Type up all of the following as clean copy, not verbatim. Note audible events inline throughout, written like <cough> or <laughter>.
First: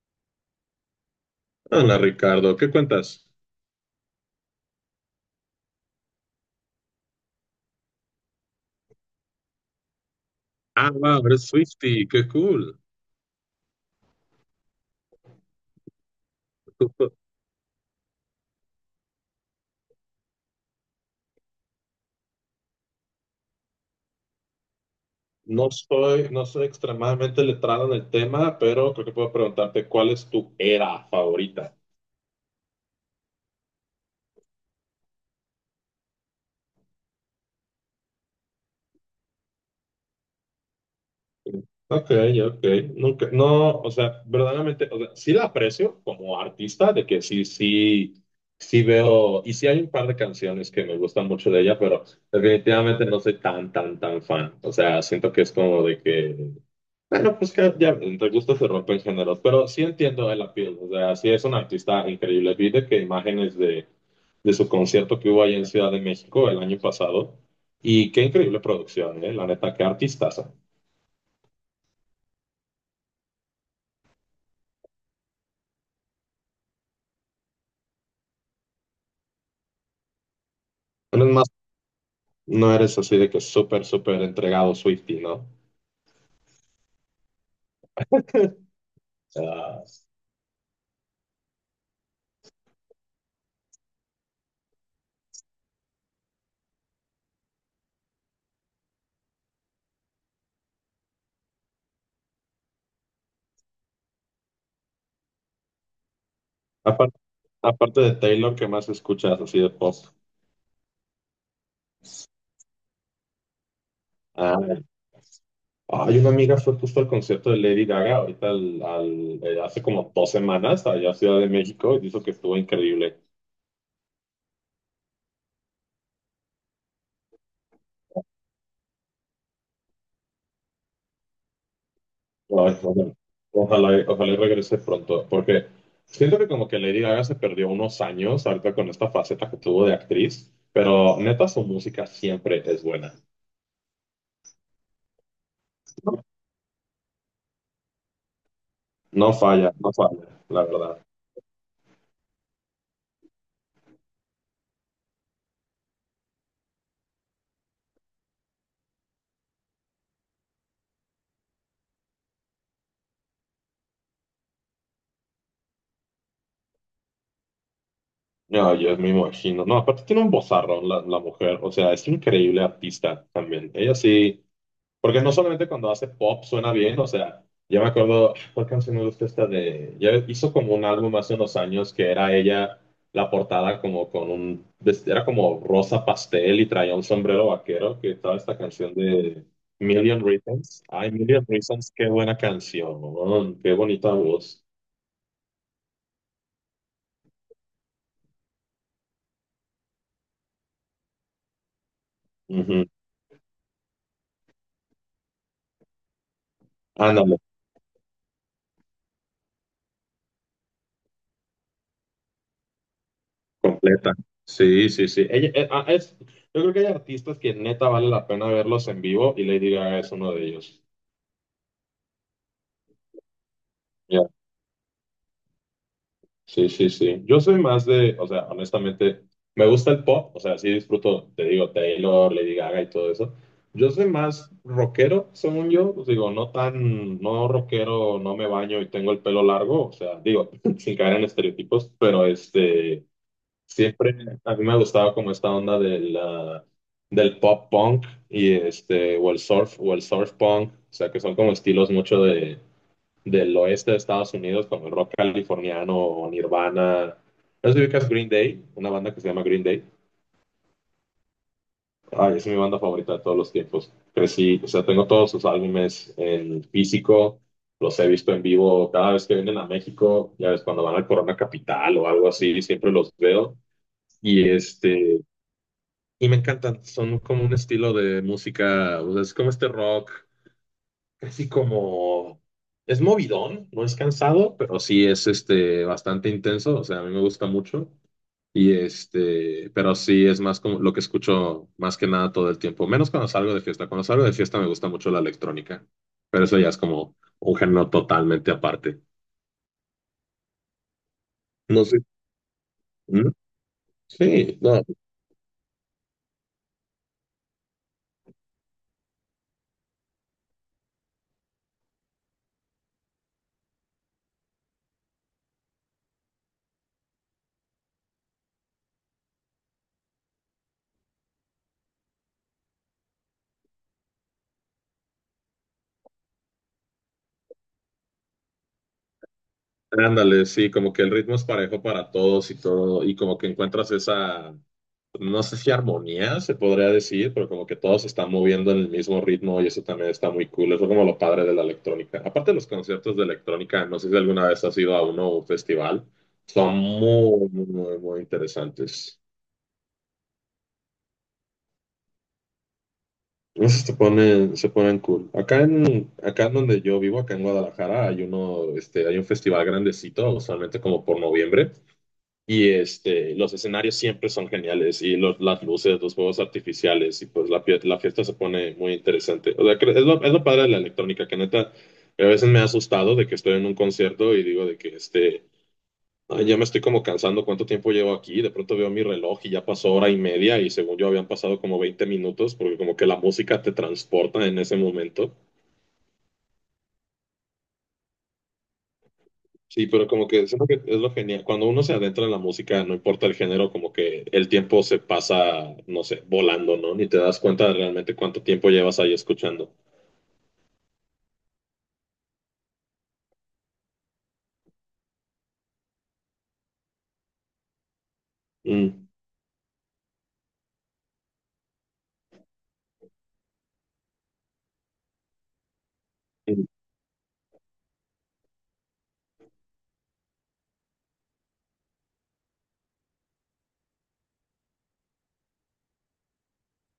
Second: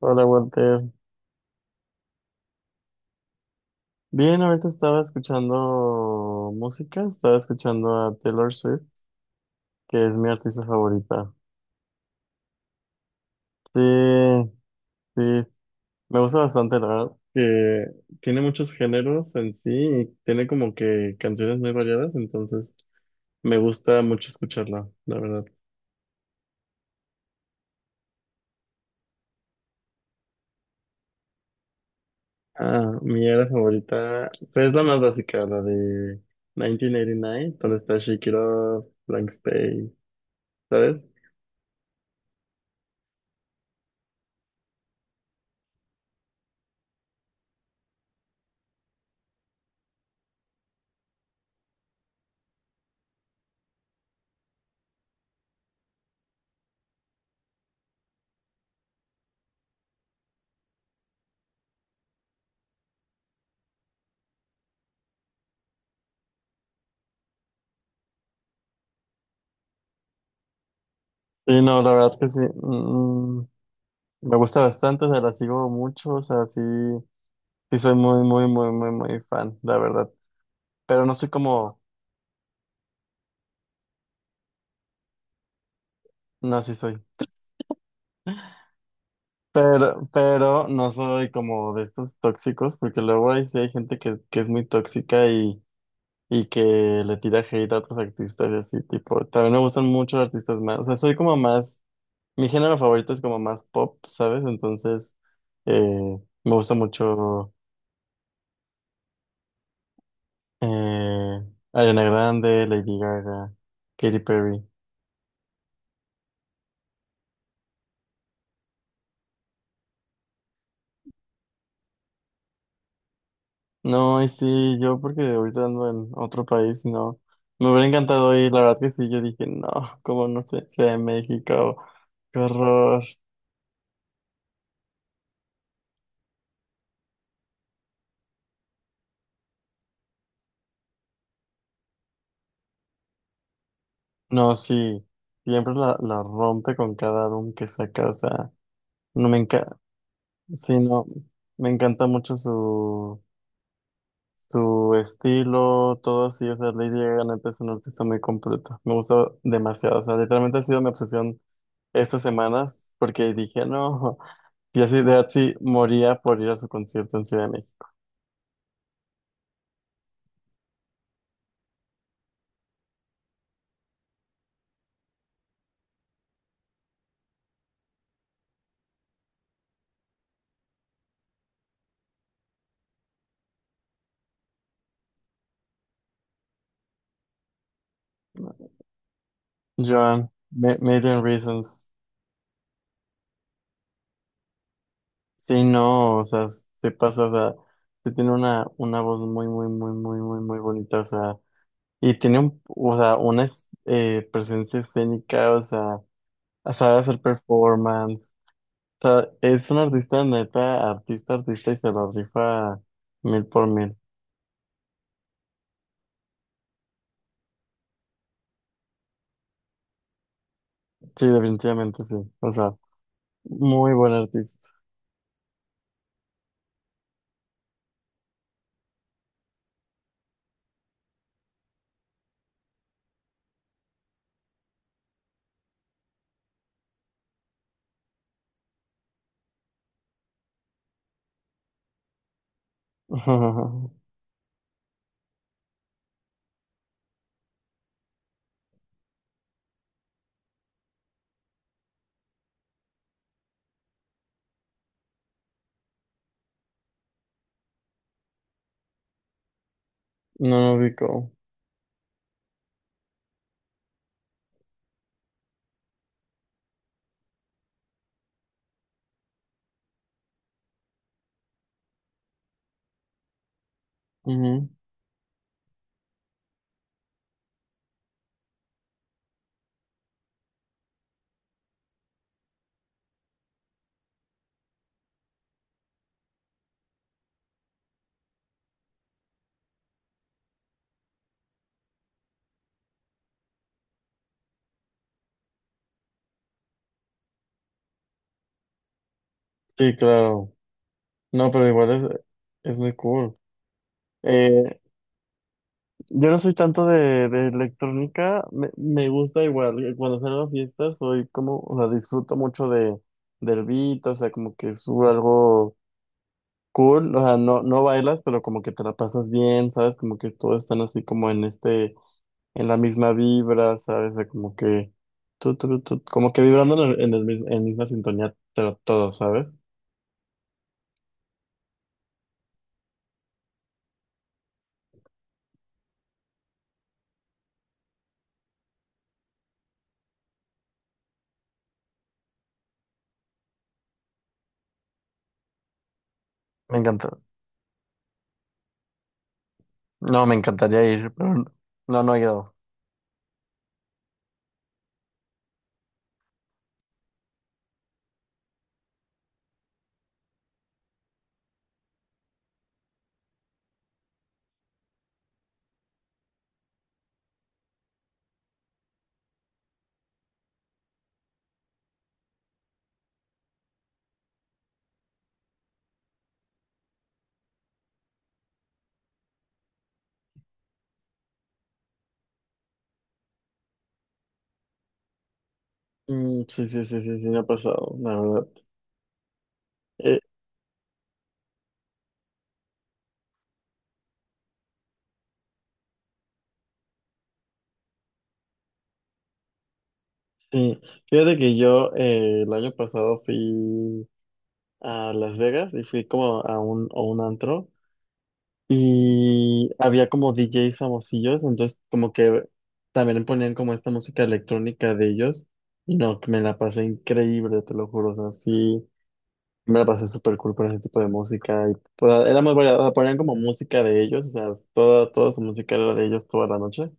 Hola Walter. Hola Ricardo, ¿qué cuentas? Bien, ahorita estaba escuchando música, estaba escuchando a Taylor Swift, que es mi artista Ah, wow, favorita. eres Swifty, qué cool. Sí, sí, me gusta bastante, la verdad, que tiene muchos géneros en sí y tiene como que canciones muy variadas, entonces me gusta mucho escucharla, la verdad. No soy extremadamente letrado en el tema, pero creo que puedo preguntarte cuál es tu era favorita. Ah, mi era favorita, pues es la más básica, la de 1989, donde está Shake It Off, Blank Space, ¿sabes? Ok, ok. Nunca, no, o sea, verdaderamente, o sea, sí la aprecio como artista, de que sí, sí, sí veo, y sí hay un par de canciones que me gustan mucho de ella, pero definitivamente no soy tan, tan, tan fan. O sea, siento que es como de que bueno, pues que ya entre gustos se rompen géneros, pero sí entiendo el appeal, o sea, sí es un artista increíble. Vi de que imágenes de su concierto que hubo ahí en Ciudad de México el año pasado, y qué increíble producción, ¿eh? La neta, qué artistaza. Sí, no, la verdad que sí. Me gusta bastante, o sea, la sigo mucho, o sea, sí, sí soy muy, muy, muy, muy, muy fan, la verdad. Pero no No soy es más, como, no eres así de que súper, súper entregado Swiftie, ¿no? no, sí soy. <laughs> Ah, Pero no soy como de estos tóxicos, porque luego hay, sí hay gente que es muy tóxica y que le tira hate a otros artistas y así, tipo, también me gustan mucho los artistas más, o sea, soy como más, mi género favorito es como más pop, ¿sabes? Entonces, eh, me gusta aparte, mucho aparte de Taylor, ¿qué más escuchas así de pop? eh, Ariana Grande, Lady Gaga, Katy Perry. Ah, hay una amiga fue justo al concierto de Lady Gaga, ahorita hace como 2 semanas, allá a Ciudad de México, y dijo que estuvo increíble. No, y sí, yo porque ahorita ando en otro país, no. Me hubiera encantado ir, la verdad que sí, yo dije, no, como no sé, Ciudad de México, qué Ay, horror. bueno, ojalá, ojalá y regrese pronto, porque siento que como que Lady Gaga se perdió unos años ahorita con esta faceta que tuvo de actriz, pero neta su música siempre es buena. No, sí, siempre la rompe con cada álbum que saca, o sea, no No me falla, encanta, no falla, la sí, verdad. no, me encanta mucho su estilo, todo así, o sea, Lady Gaga neta es un artista muy completo, me gusta demasiado, o sea, literalmente ha sido mi obsesión estas semanas, porque dije, no. Y así de así moría por ir a su concierto en Ciudad de México. No, yo me imagino. No, aparte tiene un vozarrón la mujer, o sea, es increíble artista también. Ella sí. Porque no solamente cuando hace pop suena bien, o sea, yo me acuerdo, ¿cuál canción me gusta esta de...? Ya hizo como un álbum hace unos años que era ella, la portada como con un... Era como rosa pastel y traía un sombrero vaquero, que estaba ¿No? esta canción de Million Joan, Reasons. Ay, Million Million Reasons. Reasons, qué buena canción, qué bonita voz. Sí, no, o sea, se pasa, o sea, sí tiene una, voz muy, muy, muy, muy, muy, muy bonita, o sea, y tiene un, Ujú. o sea, una presencia escénica, o sea, sabe hacer Ándale, performance, o sea, es un artista neta, artista, artista, y se lo rifa mil por mil. completa. Sí, sí, sí. Ella, es, yo creo que hay artistas que neta vale la pena verlos en vivo y Lady Gaga es uno de ellos. Sí, definitivamente sí, o sea, muy buen artista. Sí, sí, sí. Yo soy más de, o sea, honestamente, me gusta el pop, o sea, sí disfruto, te digo, Taylor, Lady Gaga y todo eso. Yo soy más rockero, según yo, pues digo, no tan, no rockero, no me baño y tengo el pelo largo, o sea, digo, <laughs> sin caer en estereotipos, pero este, <laughs> siempre a mí me ha gustado como esta onda de del pop punk y este, o el surf punk, o sea, que son como estilos mucho del oeste de Estados Unidos, como el rock californiano o Nirvana. No sé si ubicas Green Day, una banda que se llama Green Day. No lo ubico. Ay, es mi banda favorita de todos los tiempos. Crecí, o sea, tengo todos sus álbumes en físico, los he visto en vivo cada vez que vienen a México, ya ves, cuando van al Corona Capital o algo así, siempre los veo. Y este, y me encantan, son como un estilo de música, o sea, es como este rock casi como... Es movidón, no es cansado, pero sí es este bastante intenso, o sea, a mí me gusta mucho. Y este, pero sí es más como lo que escucho más que nada todo el tiempo, menos cuando salgo de fiesta. Cuando salgo de fiesta me gusta mucho la electrónica, pero eso ya es como un género totalmente aparte. Sí, claro. No, pero No igual sé. es, muy ¿Mm? cool. Sí, Eh, no. yo no soy tanto de, electrónica, me gusta igual. Cuando salgo a fiestas soy como, o sea, disfruto mucho de, del beat, o sea, como que subo algo cool, o sea, no, no bailas, pero como que te la pasas bien, ¿sabes? Como que todos están así como en este, en la misma vibra, ¿sabes? O sea, como que, tu, como que vibrando en misma sintonía, pero todo, ¿sabes? Ándale, sí, como que el ritmo es parejo para todos y todo, y como que encuentras esa, no sé si armonía se podría decir, pero como que todos se están moviendo en el mismo ritmo y eso también está muy cool, eso es como lo padre de la electrónica. Aparte de los conciertos de electrónica, no sé si alguna vez has ido a uno o un festival, son Me encanta. muy, muy, muy, muy interesantes. No, me encantaría ir, pero no, no he ido. Esos se ponen cool. Acá en donde yo vivo, acá en Guadalajara, hay uno, este, hay un festival grandecito, usualmente como por noviembre. Y este, los escenarios siempre son geniales y las luces, los juegos artificiales y pues la fiesta se pone muy interesante. O sea, es lo padre de la electrónica, que neta, a veces me ha asustado de que estoy en un concierto y digo de que este, "Ay, ya me estoy como cansando, ¿cuánto tiempo llevo aquí?" De pronto veo mi reloj y ya pasó 1 hora y media y según yo habían pasado como 20 minutos porque como que la música te transporta en ese momento. Mm, sí, sí, sí, sí, sí, me ha pasado, la verdad. Sí, pero Eh, como que siento que es lo genial. Cuando uno se adentra en la música, no importa el género, como que el tiempo se pasa, no sé, volando, ¿no? Ni te das cuenta de realmente cuánto tiempo llevas ahí escuchando. sí, fíjate que yo el año pasado fui a Las Vegas y fui como a un antro Mm, y había como DJs famosillos, entonces como que también ponían como esta música electrónica de ellos y no, que me la mm, pasé increíble, te lo juro, o sea, sí, me la pasé súper cool con ese tipo de música y era muy variada, o sea, ponían como música de ellos, o sea, toda, su música era de ellos toda la noche.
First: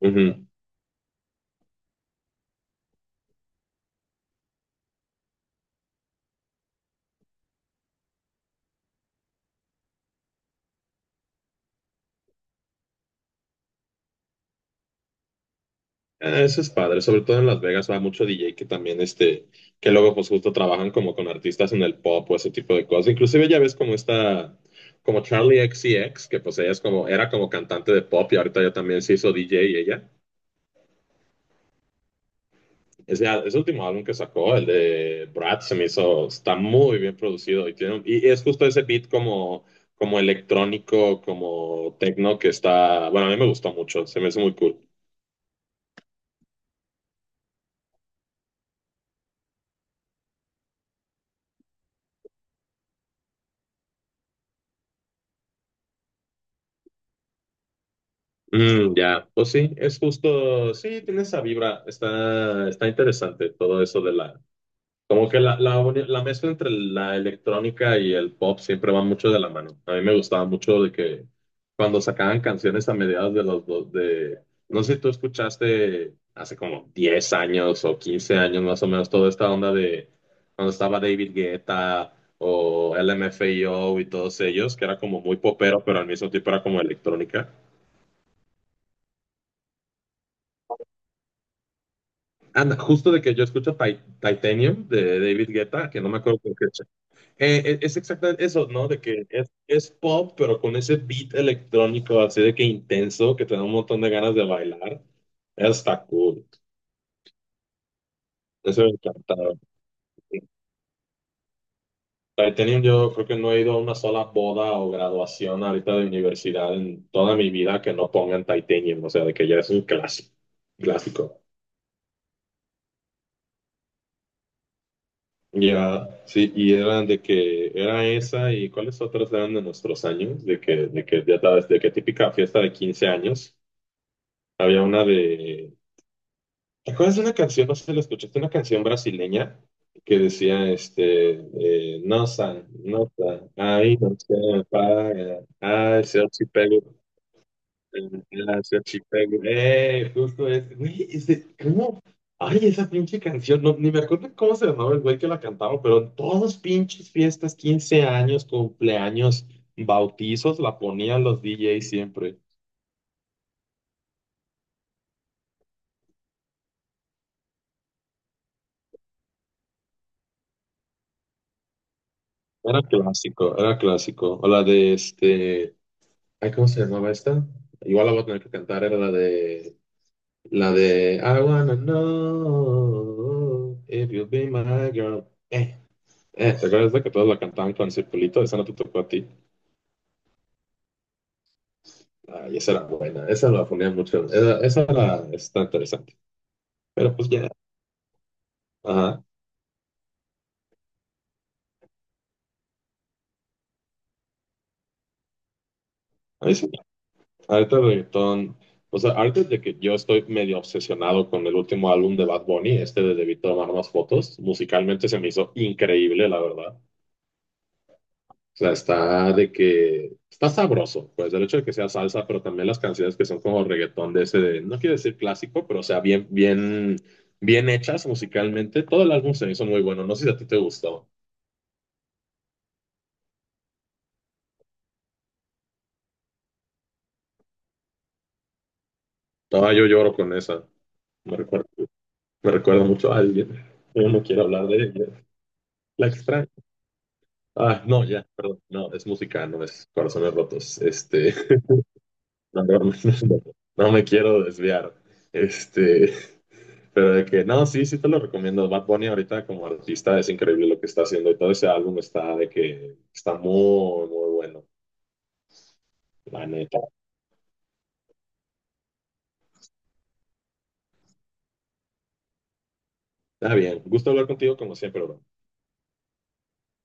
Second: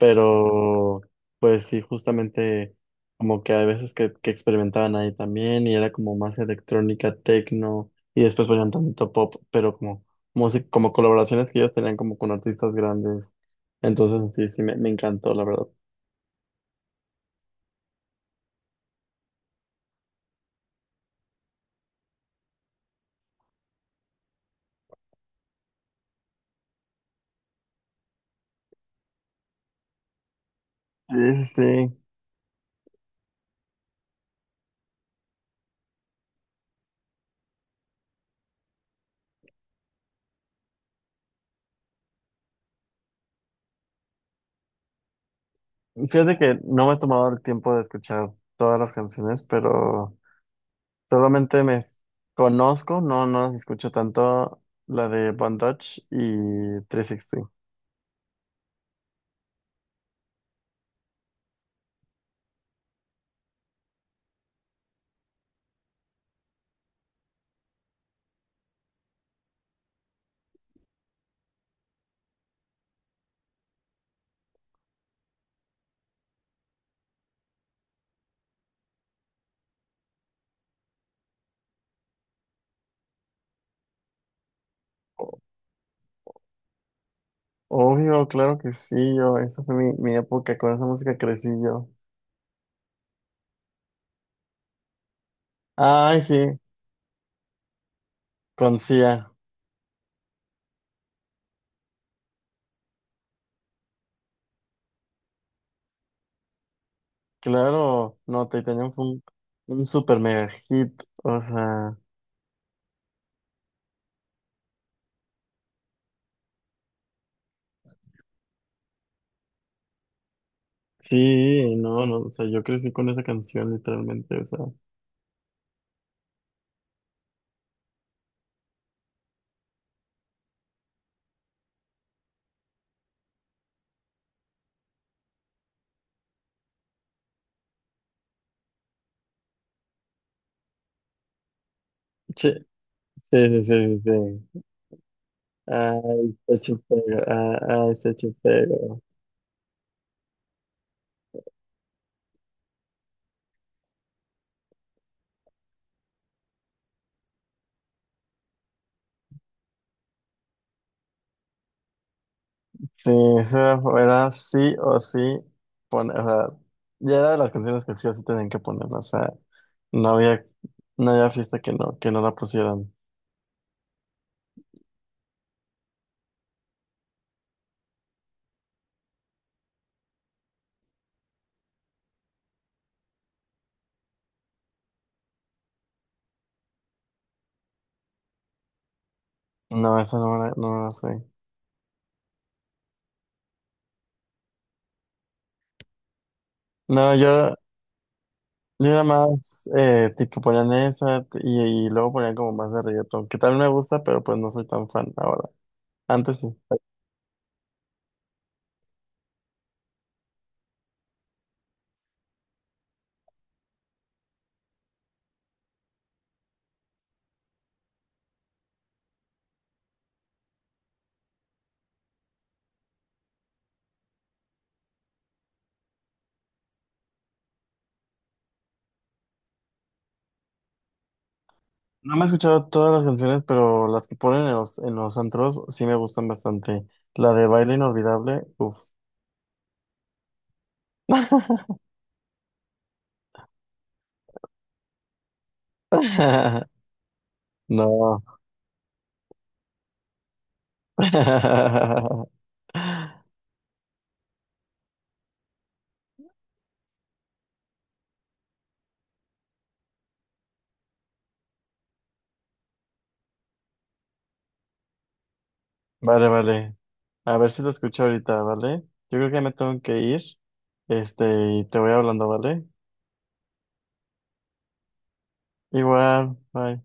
ujú. pues sí, justamente como que hay veces que experimentaban ahí también y era como más electrónica, techno y después ponían tanto pop, pero como música, como colaboraciones que ellos tenían como con artistas grandes. Entonces sí, sí, me, encantó, la verdad. Ah, eso es padre, sobre todo en Las Vegas va mucho DJ que también, este, que luego pues justo trabajan como con artistas en el pop o ese tipo de cosas. Inclusive ya ves como esta, como Charli XCX que pues ella es como, era como cantante de pop y ahorita ya también se hizo DJ ella. Sí, sí, Ese, ese último álbum que sacó, el de Brad, se me hizo, está muy bien producido y, tiene, y es justo ese beat como, como electrónico, como techno que está, bueno, a mí me gustó mucho, se me hizo muy cool. sí. Fíjate que no me he tomado el tiempo de escuchar todas las canciones, pero solamente me conozco, no, no las escucho tanto, la de Bandage y 360. Mm, ya, pues sí, es justo, sí, tiene esa vibra, está, está interesante todo eso de la, como que la mezcla entre la electrónica y el pop siempre va mucho de la mano. A mí me gustaba mucho de que cuando sacaban canciones a mediados de los dos, de, no sé si tú escuchaste hace como 10 años o 15 años más o menos toda esta onda de cuando estaba David Guetta o LMFAO y todos ellos, que era como muy popero, pero al mismo tiempo era como electrónica. Obvio, claro que sí, yo, esa fue mi, época, con esa música crecí yo. Anda, justo de que yo escucho Titanium de David Guetta, que no me Ay, acuerdo. sí, Es exactamente eso, con ¿no? De que Sia, es pop, pero con ese beat electrónico así de que intenso, que te da un montón de ganas de bailar. Está cool. claro, no, Eso me Titanium fue un, encantaba. un super mega hit, o sea, Titanium, yo creo que no he ido a una sola boda o graduación ahorita de universidad en toda mi vida que no pongan Titanium, o sea, de que ya es un clásico. Clásico. sí, no, no, o sea, yo crecí con esa canción literalmente, o sea, Ya, sí, y eran de que era esa y cuáles otras eran de nuestros años, de que ya sabes, de que típica fiesta de 15 años. Había una de ¿te acuerdas de una canción? No sé si la escuchaste, una canción brasileña que decía, este, sí, nosa, nota, sí, sí, ahí sí, sí, no sí. se paga, Ay, se chupega, ay, se ah, ese archipélago, justo ese, güey, ese, ¿cómo? Ay, esa pinche canción, no, ni me acuerdo cómo se llamaba el güey que la cantaba, pero en todas pinches fiestas, 15 años, cumpleaños, bautizos, la ponían los DJs siempre. Sí, eso era sí o sí poner, o sea, ya era de las canciones que sí o sí tenían que poner, o sea, no había, no había fiesta que no la Era pusieran. clásico, era clásico. O la de este. Ay, ¿cómo se llamaba esta? Igual la voy a tener que cantar, era la de... La de... I wanna know if you'll be my girl. ¿Te acuerdas de que todos la cantaban con circulito? Esa no te tocó a ti. No, esa no me la, no me la sé. Ay, esa era buena. Esa la ponía mucho. Esa era, está interesante. No, Pero pues ya. yo, era Ajá. más, tipo ponían esa y luego ponían como más de reggaetón, que tal me gusta, pero pues no soy tan fan ahora. Antes A mí sí. sí. Ahorita el reggaetón... O sea, ahorita de que yo estoy medio obsesionado con el último álbum de Bad Bunny, este de Debí tomar más fotos, musicalmente se me hizo increíble, la verdad. O sea, está de que está sabroso, pues el hecho de que sea salsa, pero también las canciones que son como reggaetón de ese, de, no quiero decir clásico, pero o sea, bien, bien, bien hechas musicalmente. Todo el álbum se me hizo muy bueno. No sé si a ti te gustó. No me he escuchado todas las canciones, pero las que ponen en los, antros sí me gustan bastante. La de Baile Inolvidable, uff. No, yo lloro con esa. Me recuerda, <laughs> me recuerda mucho a alguien. Yo no quiero hablar de ella. La extraño. <laughs> Ah, no, No. ya, perdón. No, es música, no es corazones rotos. Este, <laughs> <laughs> no, no, no, no no me quiero desviar. Este, pero de que, no, sí, sí te lo recomiendo. Bad Bunny ahorita como artista es increíble lo que está haciendo y todo ese álbum está de que está muy, muy bueno, Vale, la vale. neta. A ver si lo escucho ahorita, ¿vale? Yo creo que me tengo que ir. Este, y te voy hablando, ¿vale? Está bien. Gusto hablar contigo como siempre, bro. Igual, bye.